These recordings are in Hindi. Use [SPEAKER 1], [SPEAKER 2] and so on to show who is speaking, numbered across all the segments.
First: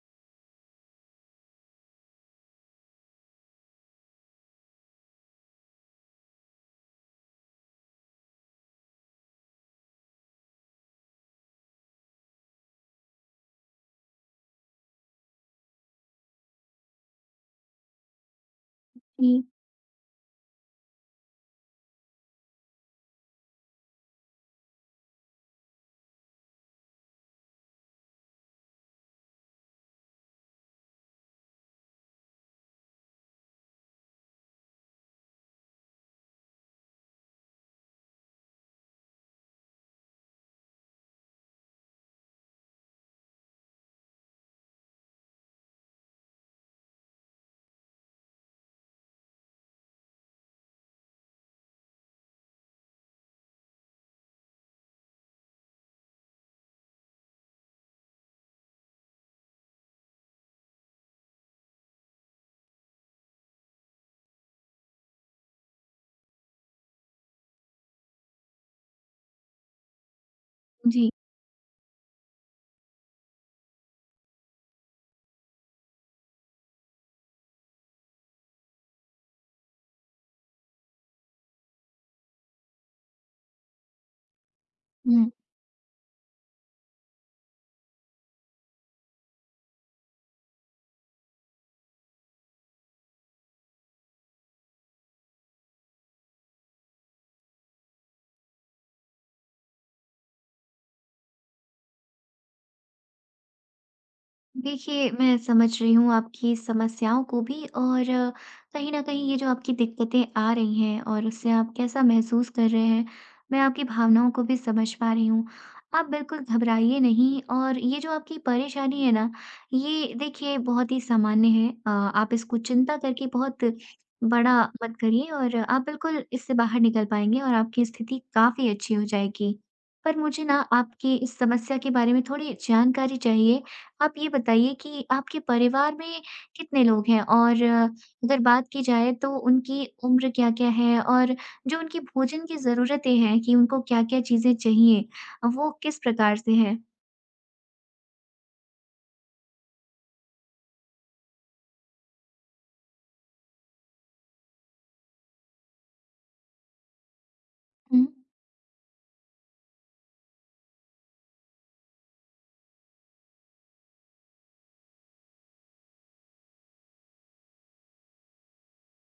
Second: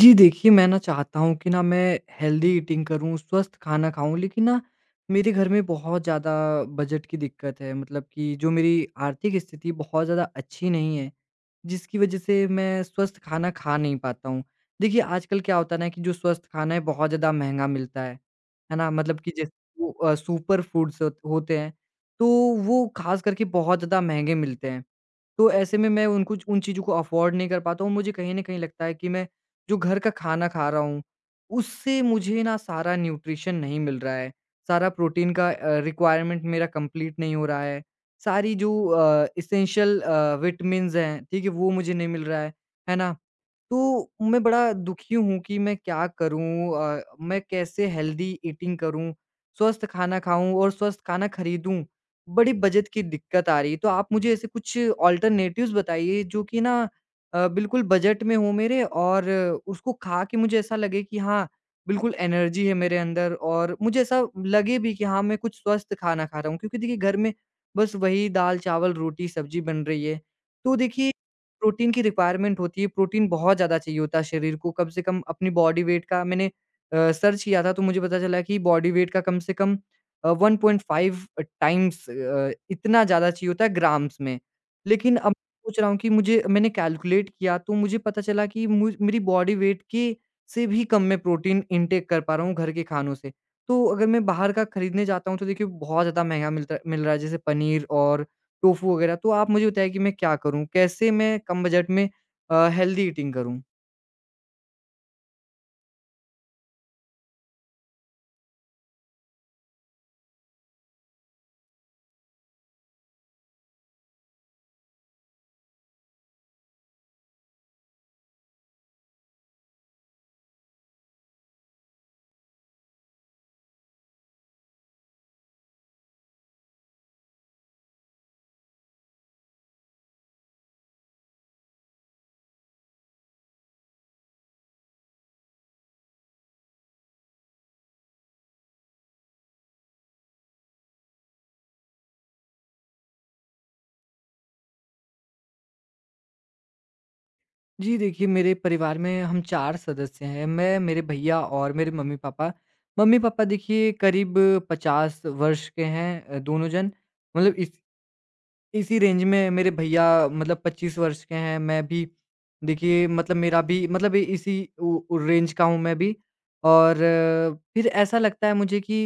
[SPEAKER 1] जी देखिए, मैं ना चाहता हूँ कि ना मैं हेल्दी ईटिंग करूँ, स्वस्थ खाना खाऊँ लेकिन ना मेरे घर में बहुत ज़्यादा बजट की दिक्कत है। मतलब कि जो मेरी आर्थिक स्थिति बहुत ज़्यादा अच्छी नहीं है, जिसकी वज़ह से मैं स्वस्थ खाना खा नहीं पाता हूँ। देखिए, आजकल क्या होता है ना कि जो स्वस्थ खाना है बहुत ज़्यादा महँगा मिलता है ना? मतलब
[SPEAKER 2] जी,
[SPEAKER 1] कि जैसे वो सुपर फूड्स होते हैं, तो वो ख़ास करके बहुत ज़्यादा महँगे मिलते हैं। तो ऐसे में मैं उनको उन चीज़ों को अफ़ोर्ड नहीं कर पाता हूँ। मुझे कहीं न कहीं लगता है कि मैं जो घर का खाना खा रहा हूँ, उससे मुझे ना सारा न्यूट्रिशन नहीं मिल रहा है, सारा प्रोटीन का रिक्वायरमेंट मेरा कंप्लीट नहीं हो रहा है। सारी जो एसेंशियल विटामिन्स हैं, ठीक है, वो मुझे नहीं मिल रहा है ना? तो मैं बड़ा दुखी हूँ कि मैं क्या करूँ मैं कैसे हेल्दी ईटिंग करूँ, स्वस्थ खाना खाऊँ और स्वस्थ खाना खरीदूँ? बड़ी बजट की दिक्कत आ रही है, तो आप मुझे ऐसे कुछ ऑल्टरनेटिव्स बताइए जो कि ना बिल्कुल बजट में हो मेरे और उसको खा के मुझे ऐसा लगे कि हाँ, बिल्कुल एनर्जी है मेरे अंदर और मुझे ऐसा लगे भी कि हाँ, मैं कुछ स्वस्थ खाना खा रहा हूँ। क्योंकि देखिए घर में बस वही दाल, चावल, रोटी, सब्जी बन रही है, तो देखिए
[SPEAKER 2] जी।
[SPEAKER 1] प्रोटीन की रिक्वायरमेंट होती है, प्रोटीन बहुत ज़्यादा चाहिए होता है शरीर को, कम से कम अपनी बॉडी वेट का मैंने सर्च किया था तो मुझे पता चला कि बॉडी वेट का कम से कम 1.5 टाइम्स इतना ज़्यादा चाहिए होता है ग्राम्स में। लेकिन
[SPEAKER 2] हुँ।
[SPEAKER 1] अब सोच रहा हूँ कि मुझे मैंने कैलकुलेट किया तो मुझे पता चला कि मुझ मेरी बॉडी वेट के से भी कम मैं प्रोटीन इनटेक कर पा रहा हूँ घर के खानों से। तो अगर मैं बाहर का खरीदने जाता हूँ तो देखिए बहुत ज़्यादा महँगा मिल रहा है जैसे पनीर और टोफू वगैरह। तो आप मुझे बताइए कि मैं क्या करूँ? कैसे मैं कम बजट में हेल्दी ईटिंग करूँ?
[SPEAKER 2] देखिए, मैं समझ रही हूँ आपकी समस्याओं को भी और कहीं न कहीं ये जो आपकी दिक्कतें आ रही हैं और उससे आप कैसा महसूस कर रहे हैं, मैं आपकी भावनाओं को भी समझ पा रही हूँ। आप बिल्कुल घबराइए नहीं, और ये जो आपकी परेशानी है ना, ये देखिए बहुत ही सामान्य है। आप इसको चिंता करके बहुत बड़ा मत करिए और आप बिल्कुल इससे बाहर निकल पाएँगे और आपकी स्थिति काफ़ी अच्छी हो जाएगी। पर मुझे ना आपकी इस समस्या के बारे में थोड़ी जानकारी चाहिए। आप ये बताइए कि आपके परिवार में कितने लोग हैं? और अगर बात की जाए तो उनकी उम्र क्या-क्या है? और जो उनकी भोजन की ज़रूरतें हैं कि उनको क्या-क्या चीज़ें चाहिए, वो किस प्रकार से हैं?
[SPEAKER 1] जी, देखिए मेरे परिवार में हम 4 सदस्य हैं। मैं, मेरे भैया और मेरे मम्मी-पापा। मम्मी-पापा देखिए करीब 50 वर्ष के हैं दोनों जन। मतलब इस
[SPEAKER 2] हुँ,
[SPEAKER 1] इसी रेंज में मेरे भैया मतलब 25 वर्ष के हैं। मैं भी देखिए मतलब मेरा भी मतलब इसी उ उ रेंज का हूँ मैं भी। और फिर ऐसा लगता है मुझे कि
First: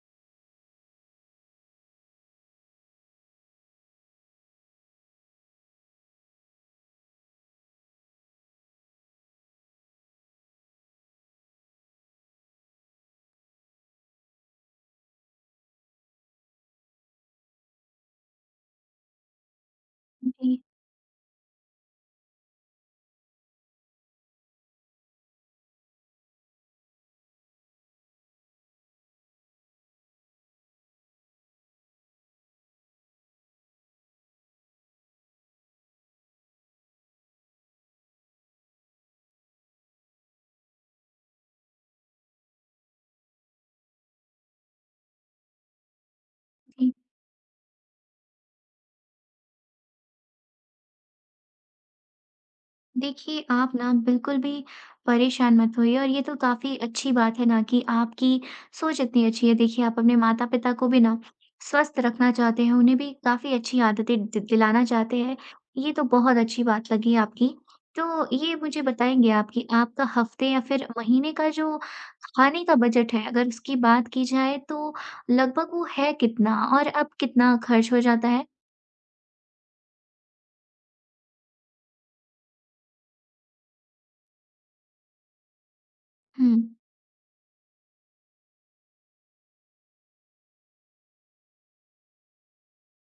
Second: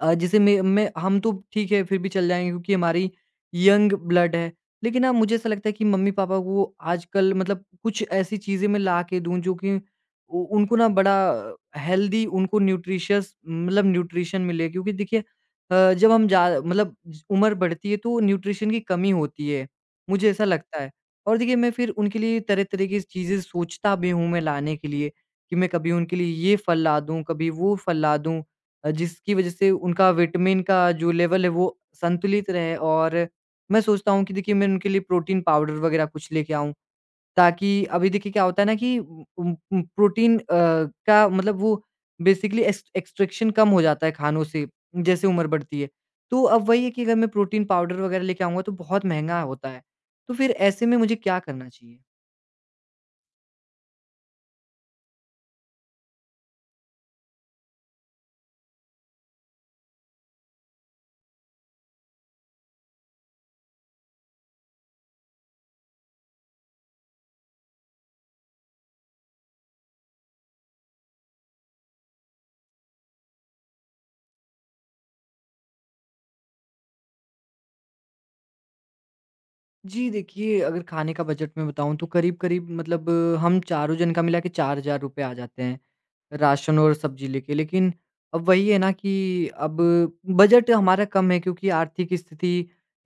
[SPEAKER 1] जैसे मैं हम तो ठीक है फिर भी चल जाएँगे क्योंकि हमारी यंग ब्लड है। लेकिन ना मुझे ऐसा लगता है कि मम्मी-पापा को आजकल मतलब कुछ ऐसी चीज़ें मैं ला के दूँ जो कि उ उनको ना बड़ा हेल्दी उनको न्यूट्रिशियस मतलब न्यूट्रिशन मिले क्योंकि देखिए जब हम जा मतलब ज उम्र बढ़ती है तो न्यूट्रिशन की कमी होती है, मुझे ऐसा
[SPEAKER 2] जी,
[SPEAKER 1] लगता है। और देखिए मैं फिर उनके लिए तरह-तरह की चीज़ें सोचता भी हूँ मैं लाने के लिए, कि मैं कभी उनके लिए ये फल ला दूँ, कभी वो फल ला दूँ। जिसकी वजह से उनका विटामिन का जो लेवल है वो संतुलित रहे और मैं सोचता हूँ कि देखिए मैं उनके लिए प्रोटीन पाउडर वगैरह कुछ लेके आऊँ ताकि अभी देखिए क्या होता है ना कि प्रोटीन का मतलब वो बेसिकली एक्सट्रैक्शन कम हो जाता है खानों से जैसे उम्र बढ़ती है। तो अब वही है
[SPEAKER 2] जी।
[SPEAKER 1] कि अगर मैं प्रोटीन पाउडर वगैरह लेके आऊँगा तो बहुत महँगा होता है। तो फिर ऐसे में मुझे क्या करना चाहिए?
[SPEAKER 2] देखिए, आप ना बिल्कुल भी परेशान मत होइए, और ये तो काफ़ी अच्छी बात है ना कि आपकी सोच इतनी अच्छी है। देखिए, आप अपने माता-पिता को भी ना स्वस्थ रखना चाहते हैं, उन्हें भी काफ़ी अच्छी आदतें दि दिलाना चाहते हैं। ये तो बहुत अच्छी बात लगी आपकी। तो ये मुझे बताएँगे आप कि आपका हफ़्ते या फिर महीने का जो खाने का बजट है, अगर उसकी बात की जाए तो लगभग वो है कितना, और अब कितना खर्च हो जाता है?
[SPEAKER 1] जी, देखिए अगर खाने का बजट मैं बताऊँ तो करीब-करीब मतलब हम चारों जन का मिला के ₹4000 आ जाते हैं,
[SPEAKER 2] हुँ,
[SPEAKER 1] राशन और सब्ज़ी लेके। लेकिन अब वही है ना कि अब बजट हमारा कम है क्योंकि आर्थिक स्थिति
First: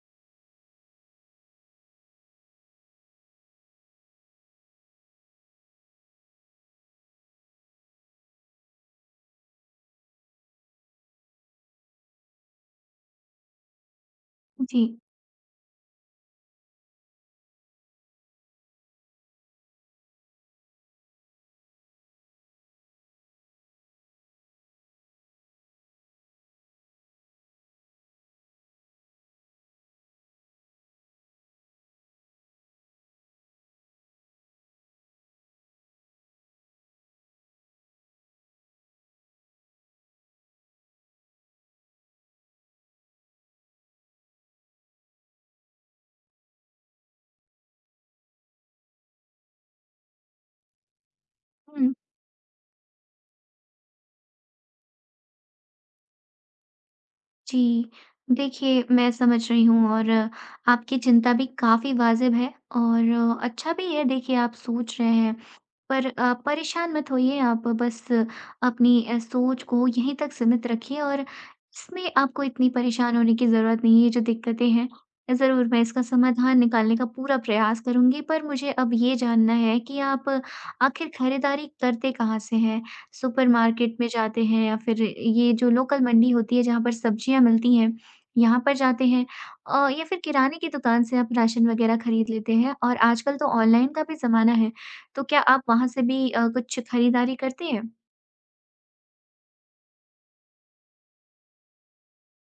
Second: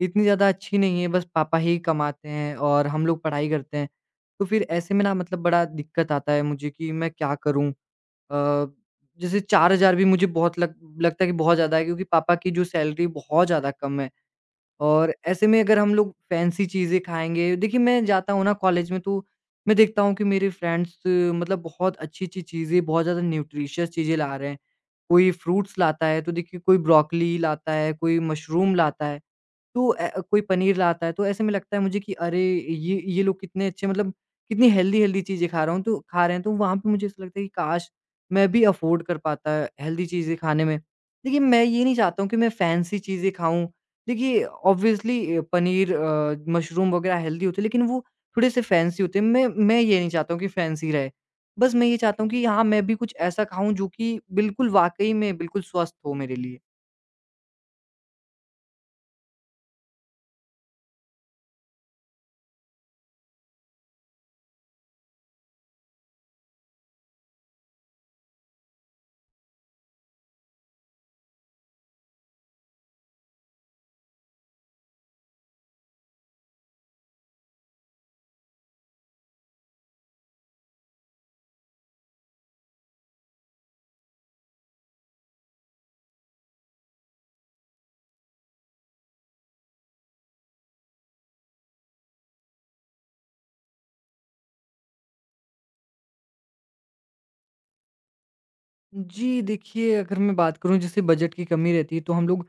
[SPEAKER 1] इतनी ज़्यादा अच्छी नहीं है, बस पापा ही कमाते हैं और हम लोग पढ़ाई करते हैं। तो फिर ऐसे में ना मतलब बड़ा दिक्कत आता है मुझे कि मैं क्या करूँ? अ, जैसे 4000 भी मुझे बहुत लग लगता है कि बहुत ज़्यादा है क्योंकि पापा की जो सैलरी बहुत ज़्यादा कम है।
[SPEAKER 2] जी।
[SPEAKER 1] और ऐसे में अगर हम लोग फैंसी चीज़ें खाएँगे देखिए मैं जाता हूँ ना कॉलेज में तो मैं देखता हूँ कि मेरे फ्रेंड्स मतलब बहुत अच्छी-अच्छी चीज़ें, बहुत ज़्यादा न्यूट्रिशियस चीज़ें ला रहे हैं। कोई फ्रूट्स लाता है तो देखिए कोई ब्रोकली लाता है, कोई मशरूम लाता है। तो कोई पनीर लाता है, तो ऐसे में लगता है मुझे कि अरे! ये लोग कितने अच्छे मतलब कितनी हेल्दी-हेल्दी चीज़ें खा रहे हैं, तो वहाँ पे मुझे ऐसा लगता है कि काश! मैं भी अफ़ोर्ड कर पाता हेल्दी चीज़ें खाने में। देखिए, मैं ये नहीं चाहता हूँ कि मैं फैंसी चीज़ें खाऊँ। देखिए, ऑब्वियसली पनीर मशरूम वग़ैरह हेल्दी होते हैं, लेकिन वो थोड़े-से फैंसी होते हैं। मैं ये नहीं चाहता हूँ कि फैंसी रहे। बस मैं
[SPEAKER 2] हुँ।
[SPEAKER 1] ये चाहता हूँ कि हाँ, मैं भी कुछ ऐसा खाऊँ जो कि बिल्कुल वाक़ई में बिल्कुल स्वस्थ हो मेरे लिए।
[SPEAKER 2] जी। देखिए, मैं समझ रही हूँ, और आपकी चिंता भी काफ़ी वाजिब है और अच्छा भी है, देखिए आप सोच रहे हैं। पर परेशान मत होइए, आप बस अपनी सोच को यहीं तक सीमित रखिए और इसमें आपको इतनी परेशान होने की ज़रूरत नहीं है। ये जो दिक्कतें हैं, ज़रूर मैं इसका समाधान निकालने का पूरा प्रयास करूँगी। पर मुझे अब ये जानना है कि आप आखिर खरीदारी करते कहाँ से हैं? सुपरमार्केट में जाते हैं, या फिर ये जो लोकल मंडी होती है जहाँ पर सब्जियाँ मिलती हैं, यहाँ पर जाते हैं? या फिर किराने की दुकान से आप राशन वग़ैरह खरीद लेते हैं? और आजकल तो ऑनलाइन का भी ज़माना है। तो क्या आप वहाँ से भी कुछ खरीदारी करते हैं?
[SPEAKER 1] जी, देखिए अगर मैं बात करूँ जैसे बजट की कमी रहती है तो हम लोग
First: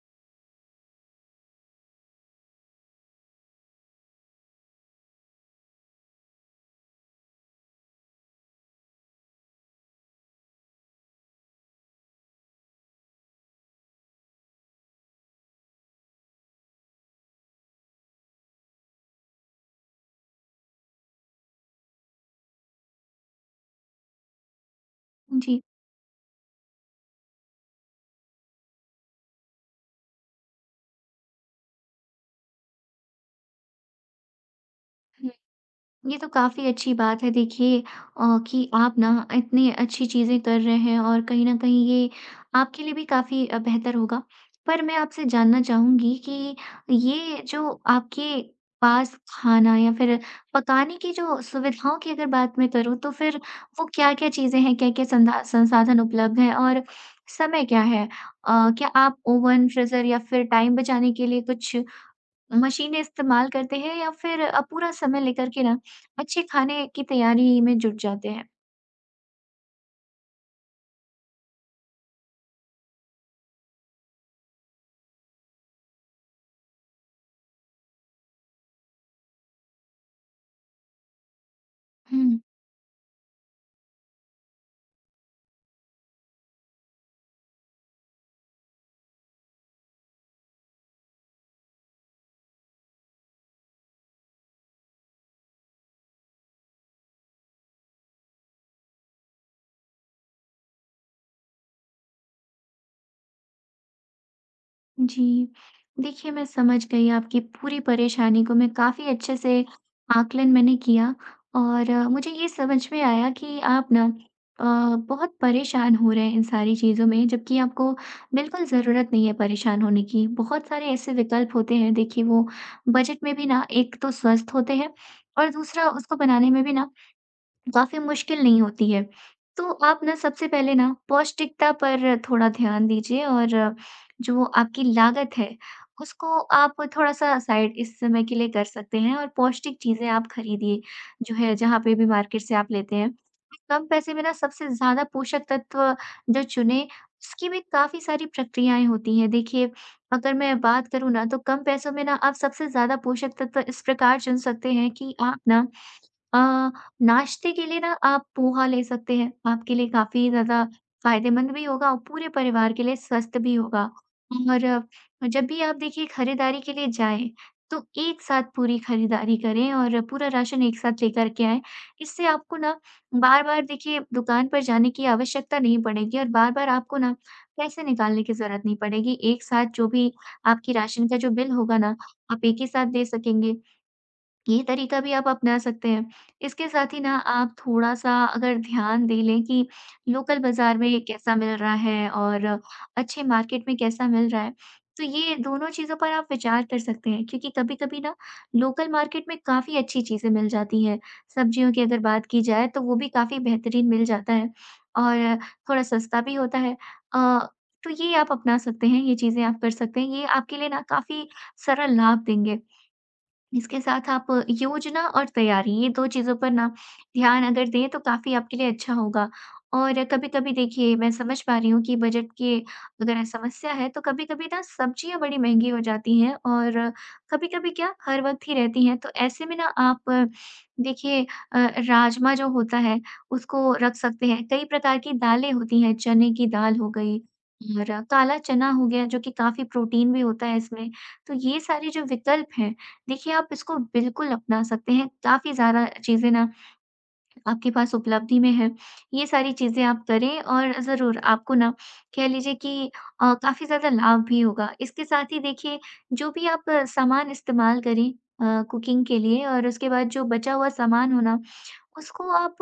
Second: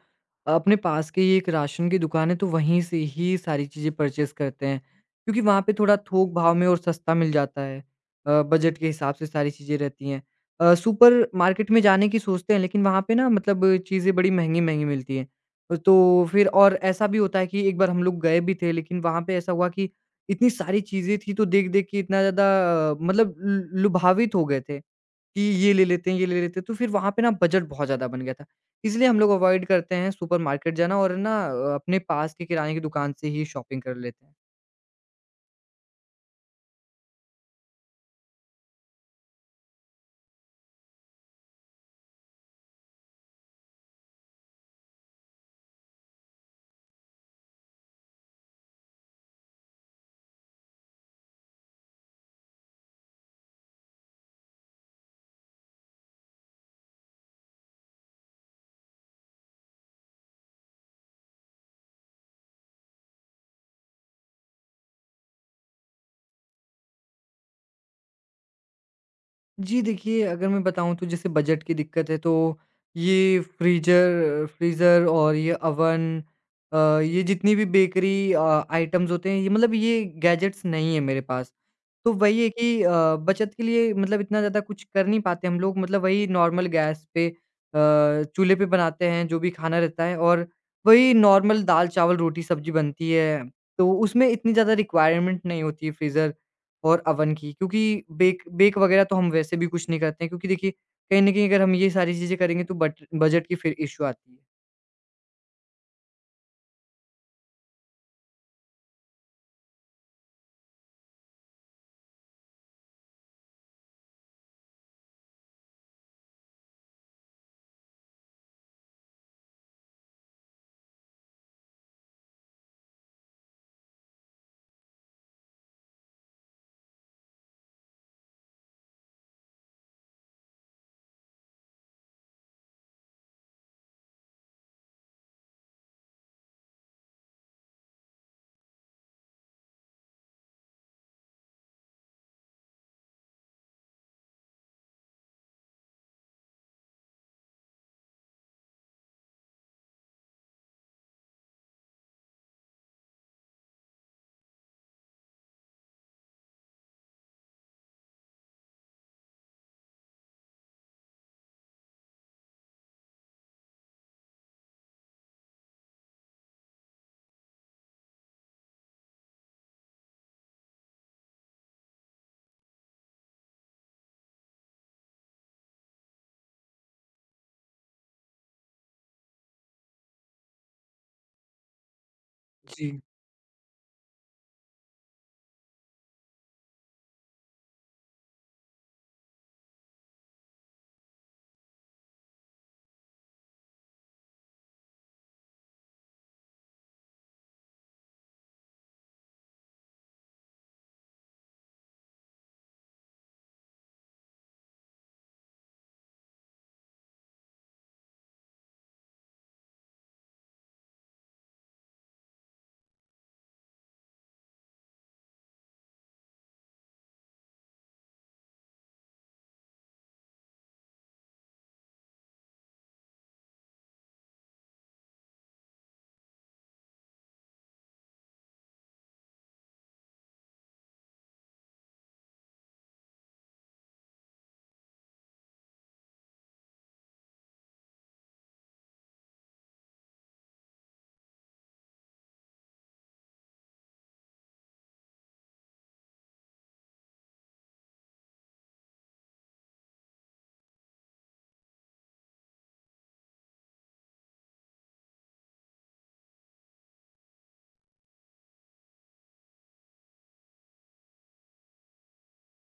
[SPEAKER 1] अपने पास के ही एक राशन की दुकान है तो वहीं से ही सारी चीज़ें परचेज़ करते हैं। क्योंकि वहाँ पे थोड़ा थोक भाव में और सस्ता मिल जाता है। बजट के हिसाब से सारी चीज़ें रहती हैं। सुपरमार्केट में जाने की सोचते हैं लेकिन वहाँ पे ना मतलब चीज़ें बड़ी महँगी-महँगी मिलती हैं। तो फिर और ऐसा भी होता है कि एक बार हम लोग गए भी थे लेकिन वहाँ पे ऐसा हुआ कि इतनी सारी चीज़ें थी तो देख-देख के इतना ज़्यादा मतलब लु लुभावित हो गए थे। कि
[SPEAKER 2] जी।
[SPEAKER 1] ये ले लेते हैं, ये ले लेते हैं, तो फिर वहाँ पे ना बजट बहुत ज़्यादा बन गया था। इसलिए हम लोग अवॉइड करते हैं सुपरमार्केट जाना और ना अपने पास के किराने की दुकान से ही शॉपिंग कर लेते हैं।
[SPEAKER 2] हुँ। ये तो काफ़ी अच्छी बात है, देखिए कि आप ना इतनी अच्छी चीज़ें कर रहे हैं, और कहीं न कहीं ये आपके लिए भी काफ़ी बेहतर होगा। पर मैं आपसे जानना चाहूँगी कि ये जो आपके पास खाना या फिर पकाने की जो सुविधाओं की अगर बात मैं करूँ, तो फिर वो क्या-क्या चीज़ें हैं? क्या-क्या संधा संसाधन उपलब्ध हैं? और समय क्या है? क्या आप ओवन, फ्रीज़र या फिर टाइम बचाने के लिए कुछ मशीनें इस्तेमाल करते हैं, या फिर पूरा समय लेकर के ना अच्छे खाने की तैयारी में जुट जाते हैं?
[SPEAKER 1] जी, देखिए अगर मैं बताऊँ तो जैसे बजट की दिक्कत है तो ये फ्रीजर फ्रीज़र और ये ओवन ये जितनी भी बेकरी आइटम्स होते हैं ये मतलब ये गैजेट्स नहीं है मेरे पास। तो
[SPEAKER 2] हुँ,
[SPEAKER 1] वही है कि बचत के लिए मतलब इतना ज़्यादा कुछ कर नहीं पाते हम लोग मतलब वही नॉर्मल गैस पे चूल्हे पे बनाते हैं जो भी खाना रहता है और वही नॉर्मल दाल, चावल, रोटी, सब्ज़ी बनती है। तो उसमें इतनी ज़्यादा रिक्वायरमेंट नहीं होती है फ्रीज़र और अवन की क्योंकि बेक बेक वगैरह तो हम वैसे भी कुछ नहीं करते हैं क्योंकि देखिए कहीं न कहीं अगर हम ये सारी चीज़ें करेंगे तो बट बजट की फिर इश्यू आती है।
[SPEAKER 2] जी। देखिए, मैं समझ गई आपकी पूरी परेशानी को। मैं काफ़ी अच्छे से आकलन मैंने किया, और मुझे ये समझ में आया कि आप ना अ, बहुत परेशान हो रहे हैं इन सारी चीज़ों में, जबकि आपको बिल्कुल ज़रूरत नहीं है परेशान होने की। बहुत सारे ऐसे विकल्प होते हैं, देखिए वो बजट में भी ना एक तो स्वस्थ होते हैं, और दूसरा उसको बनाने में भी ना काफ़ी मुश्किल नहीं होती है। तो आप ना सबसे पहले ना पौष्टिकता पर थोड़ा ध्यान दीजिए, और जो आपकी लागत है, उसको आप थोड़ा-सा साइड इस समय के लिए कर सकते हैं, और पौष्टिक चीज़ें आप खरीदिए, जो है जहाँ पे भी मार्केट से आप लेते हैं। कम पैसे में ना सबसे ज़्यादा पोषक तत्व जो चुनें, उसकी भी काफ़ी सारी प्रक्रियाएँ होती हैं। देखिए, अगर मैं बात करूँ ना, तो कम पैसों में ना आप सबसे ज़्यादा पोषक तत्व इस प्रकार चुन सकते हैं कि आप ना अ, नाश्ते के लिए ना आप पोहा ले सकते हैं, आपके लिए काफ़ी ज़्यादा फ़ायदेमंद भी होगा और पूरे परिवार के लिए स्वस्थ भी होगा। और जब भी आप देखिए खरीदारी के लिए जाएँ, तो एक साथ पूरी खरीदारी करें और पूरा राशन एक साथ लेकर के आएँ। इससे आपको ना बार-बार देखिए दुकान पर जाने की आवश्यकता नहीं पड़ेगी, और बार-बार आपको ना पैसे निकालने की ज़रूरत नहीं पड़ेगी। एक साथ जो भी आपकी राशन का जो बिल होगा ना, आप एक ही साथ
[SPEAKER 1] जी।
[SPEAKER 2] दे सकेंगे। ये तरीका भी आप अपना सकते हैं। इसके साथ ही ना आप थोड़ा-सा अगर ध्यान दे लें कि लोकल बाज़ार में कैसा मिल रहा है और अच्छे मार्केट में कैसा मिल रहा है, तो ये दोनों चीज़ों पर आप विचार कर सकते हैं, क्योंकि कभी-कभी ना लोकल मार्केट में काफ़ी अच्छी चीज़ें मिल जाती हैं। सब्जियों की अगर बात की जाए तो वो भी काफ़ी बेहतरीन मिल जाता है, और थोड़ा सस्ता भी होता है। अ, तो ये आप अपना सकते हैं, ये चीज़ें आप कर सकते हैं। ये आपके लिए ना काफ़ी सरल लाभ देंगे। इसके साथ आप योजना और तैयारी, ये 2 चीज़ों पर ना ध्यान अगर दें, तो काफ़ी आपके लिए अच्छा होगा। और कभी-कभी देखिए मैं समझ पा रही हूँ कि बजट की अगर समस्या है, तो कभी-कभी ना सब्जियाँ बड़ी महँगी हो जाती हैं, और कभी-कभी क्या हर वक़्त ही रहती हैं। तो ऐसे में ना आप देखिए राजमा जो होता है उसको रख सकते हैं। कई प्रकार की दालें होती हैं, चने की दाल हो गई और काला चना हो गया, जो कि काफ़ी प्रोटीन भी होता है इसमें। तो ये सारे जो विकल्प हैं, देखिए आप इसको बिल्कुल अपना सकते हैं। काफ़ी ज़्यादा चीज़ें ना आपके पास उपलब्धि में हैं। ये सारी चीज़ें आप करें, और ज़रूर आपको ना कह लीजिए कि काफ़ी ज़्यादा लाभ भी होगा। इसके साथ ही देखिए, जो भी आप सामान इस्तेमाल करें कुकिंग के लिए, और उसके बाद जो बचा हुआ सामान हो ना, उसको आप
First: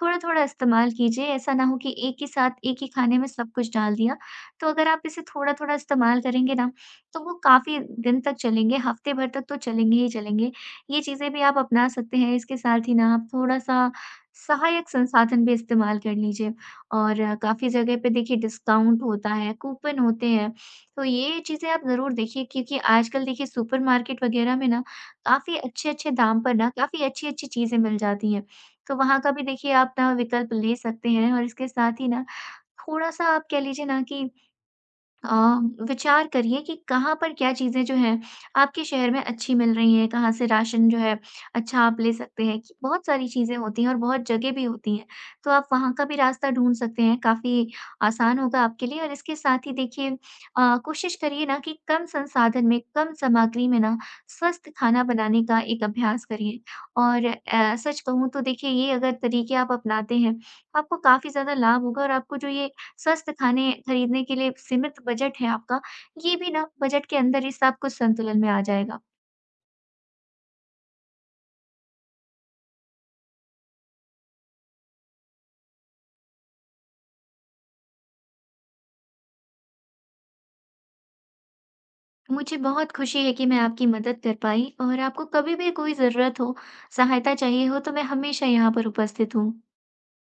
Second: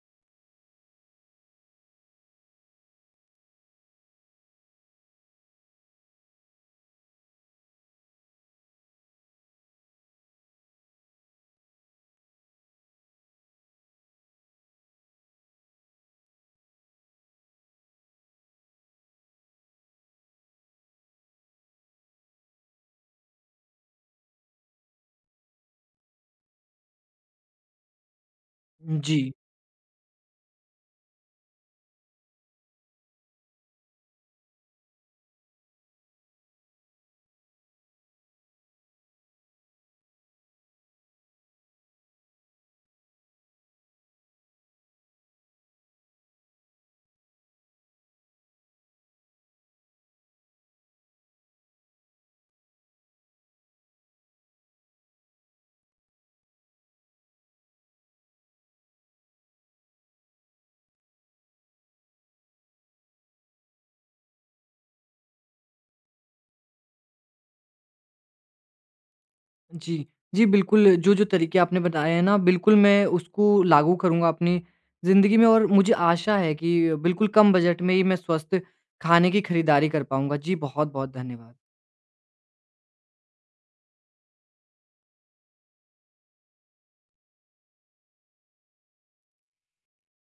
[SPEAKER 2] थोड़ा-थोड़ा इस्तेमाल कीजिए, ऐसा ना हो कि एक ही साथ एक ही खाने में सब कुछ डाल दिया। तो अगर आप इसे थोड़ा-थोड़ा इस्तेमाल करेंगे ना, तो वो काफ़ी दिन तक चलेंगे, हफ्ते भर तक तो चलेंगे ही चलेंगे। ये चीज़ें भी आप अपना सकते हैं, इसके साथ ही ना आप थोड़ा-सा सहायक संसाधन भी इस्तेमाल कर लीजिए, और काफ़ी जगह पे देखिए डिस्काउंट होता है, कूपन होते हैं, तो ये चीज़ें आप ज़रूर देखिए, क्योंकि आजकल देखिए सुपरमार्केट वगैरह में ना काफ़ी अच्छे-अच्छे दाम पर ना काफ़ी अच्छी-अच्छी चीज़ें मिल जाती हैं। तो
[SPEAKER 1] जी,
[SPEAKER 2] वहाँ का भी देखिए आप ना विकल्प ले सकते हैं, और इसके साथ ही ना थोड़ा-सा आप कह लीजिए ना कि अ, विचार करिए कि कहाँ पर क्या चीज़ें जो हैं आपके शहर में अच्छी मिल रही हैं, कहाँ से राशन जो है अच्छा आप ले सकते हैं, कि बहुत सारी चीज़ें होती हैं और बहुत जगह भी होती हैं। तो आप वहाँ का भी रास्ता ढूँढ सकते हैं, काफ़ी आसान होगा आपके लिए। और इसके साथ ही देखिए कोशिश करिए ना कि कम संसाधन में, कम सामग्री में ना स्वस्थ खाना बनाने का एक अभ्यास करिए। और सच कहूँ तो देखिए, ये अगर तरीके आप अपनाते हैं, आपको काफ़ी ज़्यादा लाभ होगा, और आपको जो ये स्वस्थ खाने खरीदने के लिए सीमित बजट है आपका, ये भी ना बजट के अंदर ही सब कुछ संतुलन में आ जाएगा।
[SPEAKER 1] जी। जी, बिल्कुल जो-जो तरीके आपने बताए हैं ना बिल्कुल मैं उसको लागू करूँगा अपनी ज़िंदगी में और मुझे आशा है कि बिल्कुल कम बजट में ही मैं स्वस्थ खाने की खरीदारी कर पाऊँगा। जी, बहुत-बहुत धन्यवाद।
[SPEAKER 2] मुझे बहुत खुशी है कि मैं आपकी मदद कर पाई, और आपको कभी भी कोई ज़रूरत हो, सहायता चाहिए हो, तो मैं हमेशा यहाँ पर उपस्थित हूँ।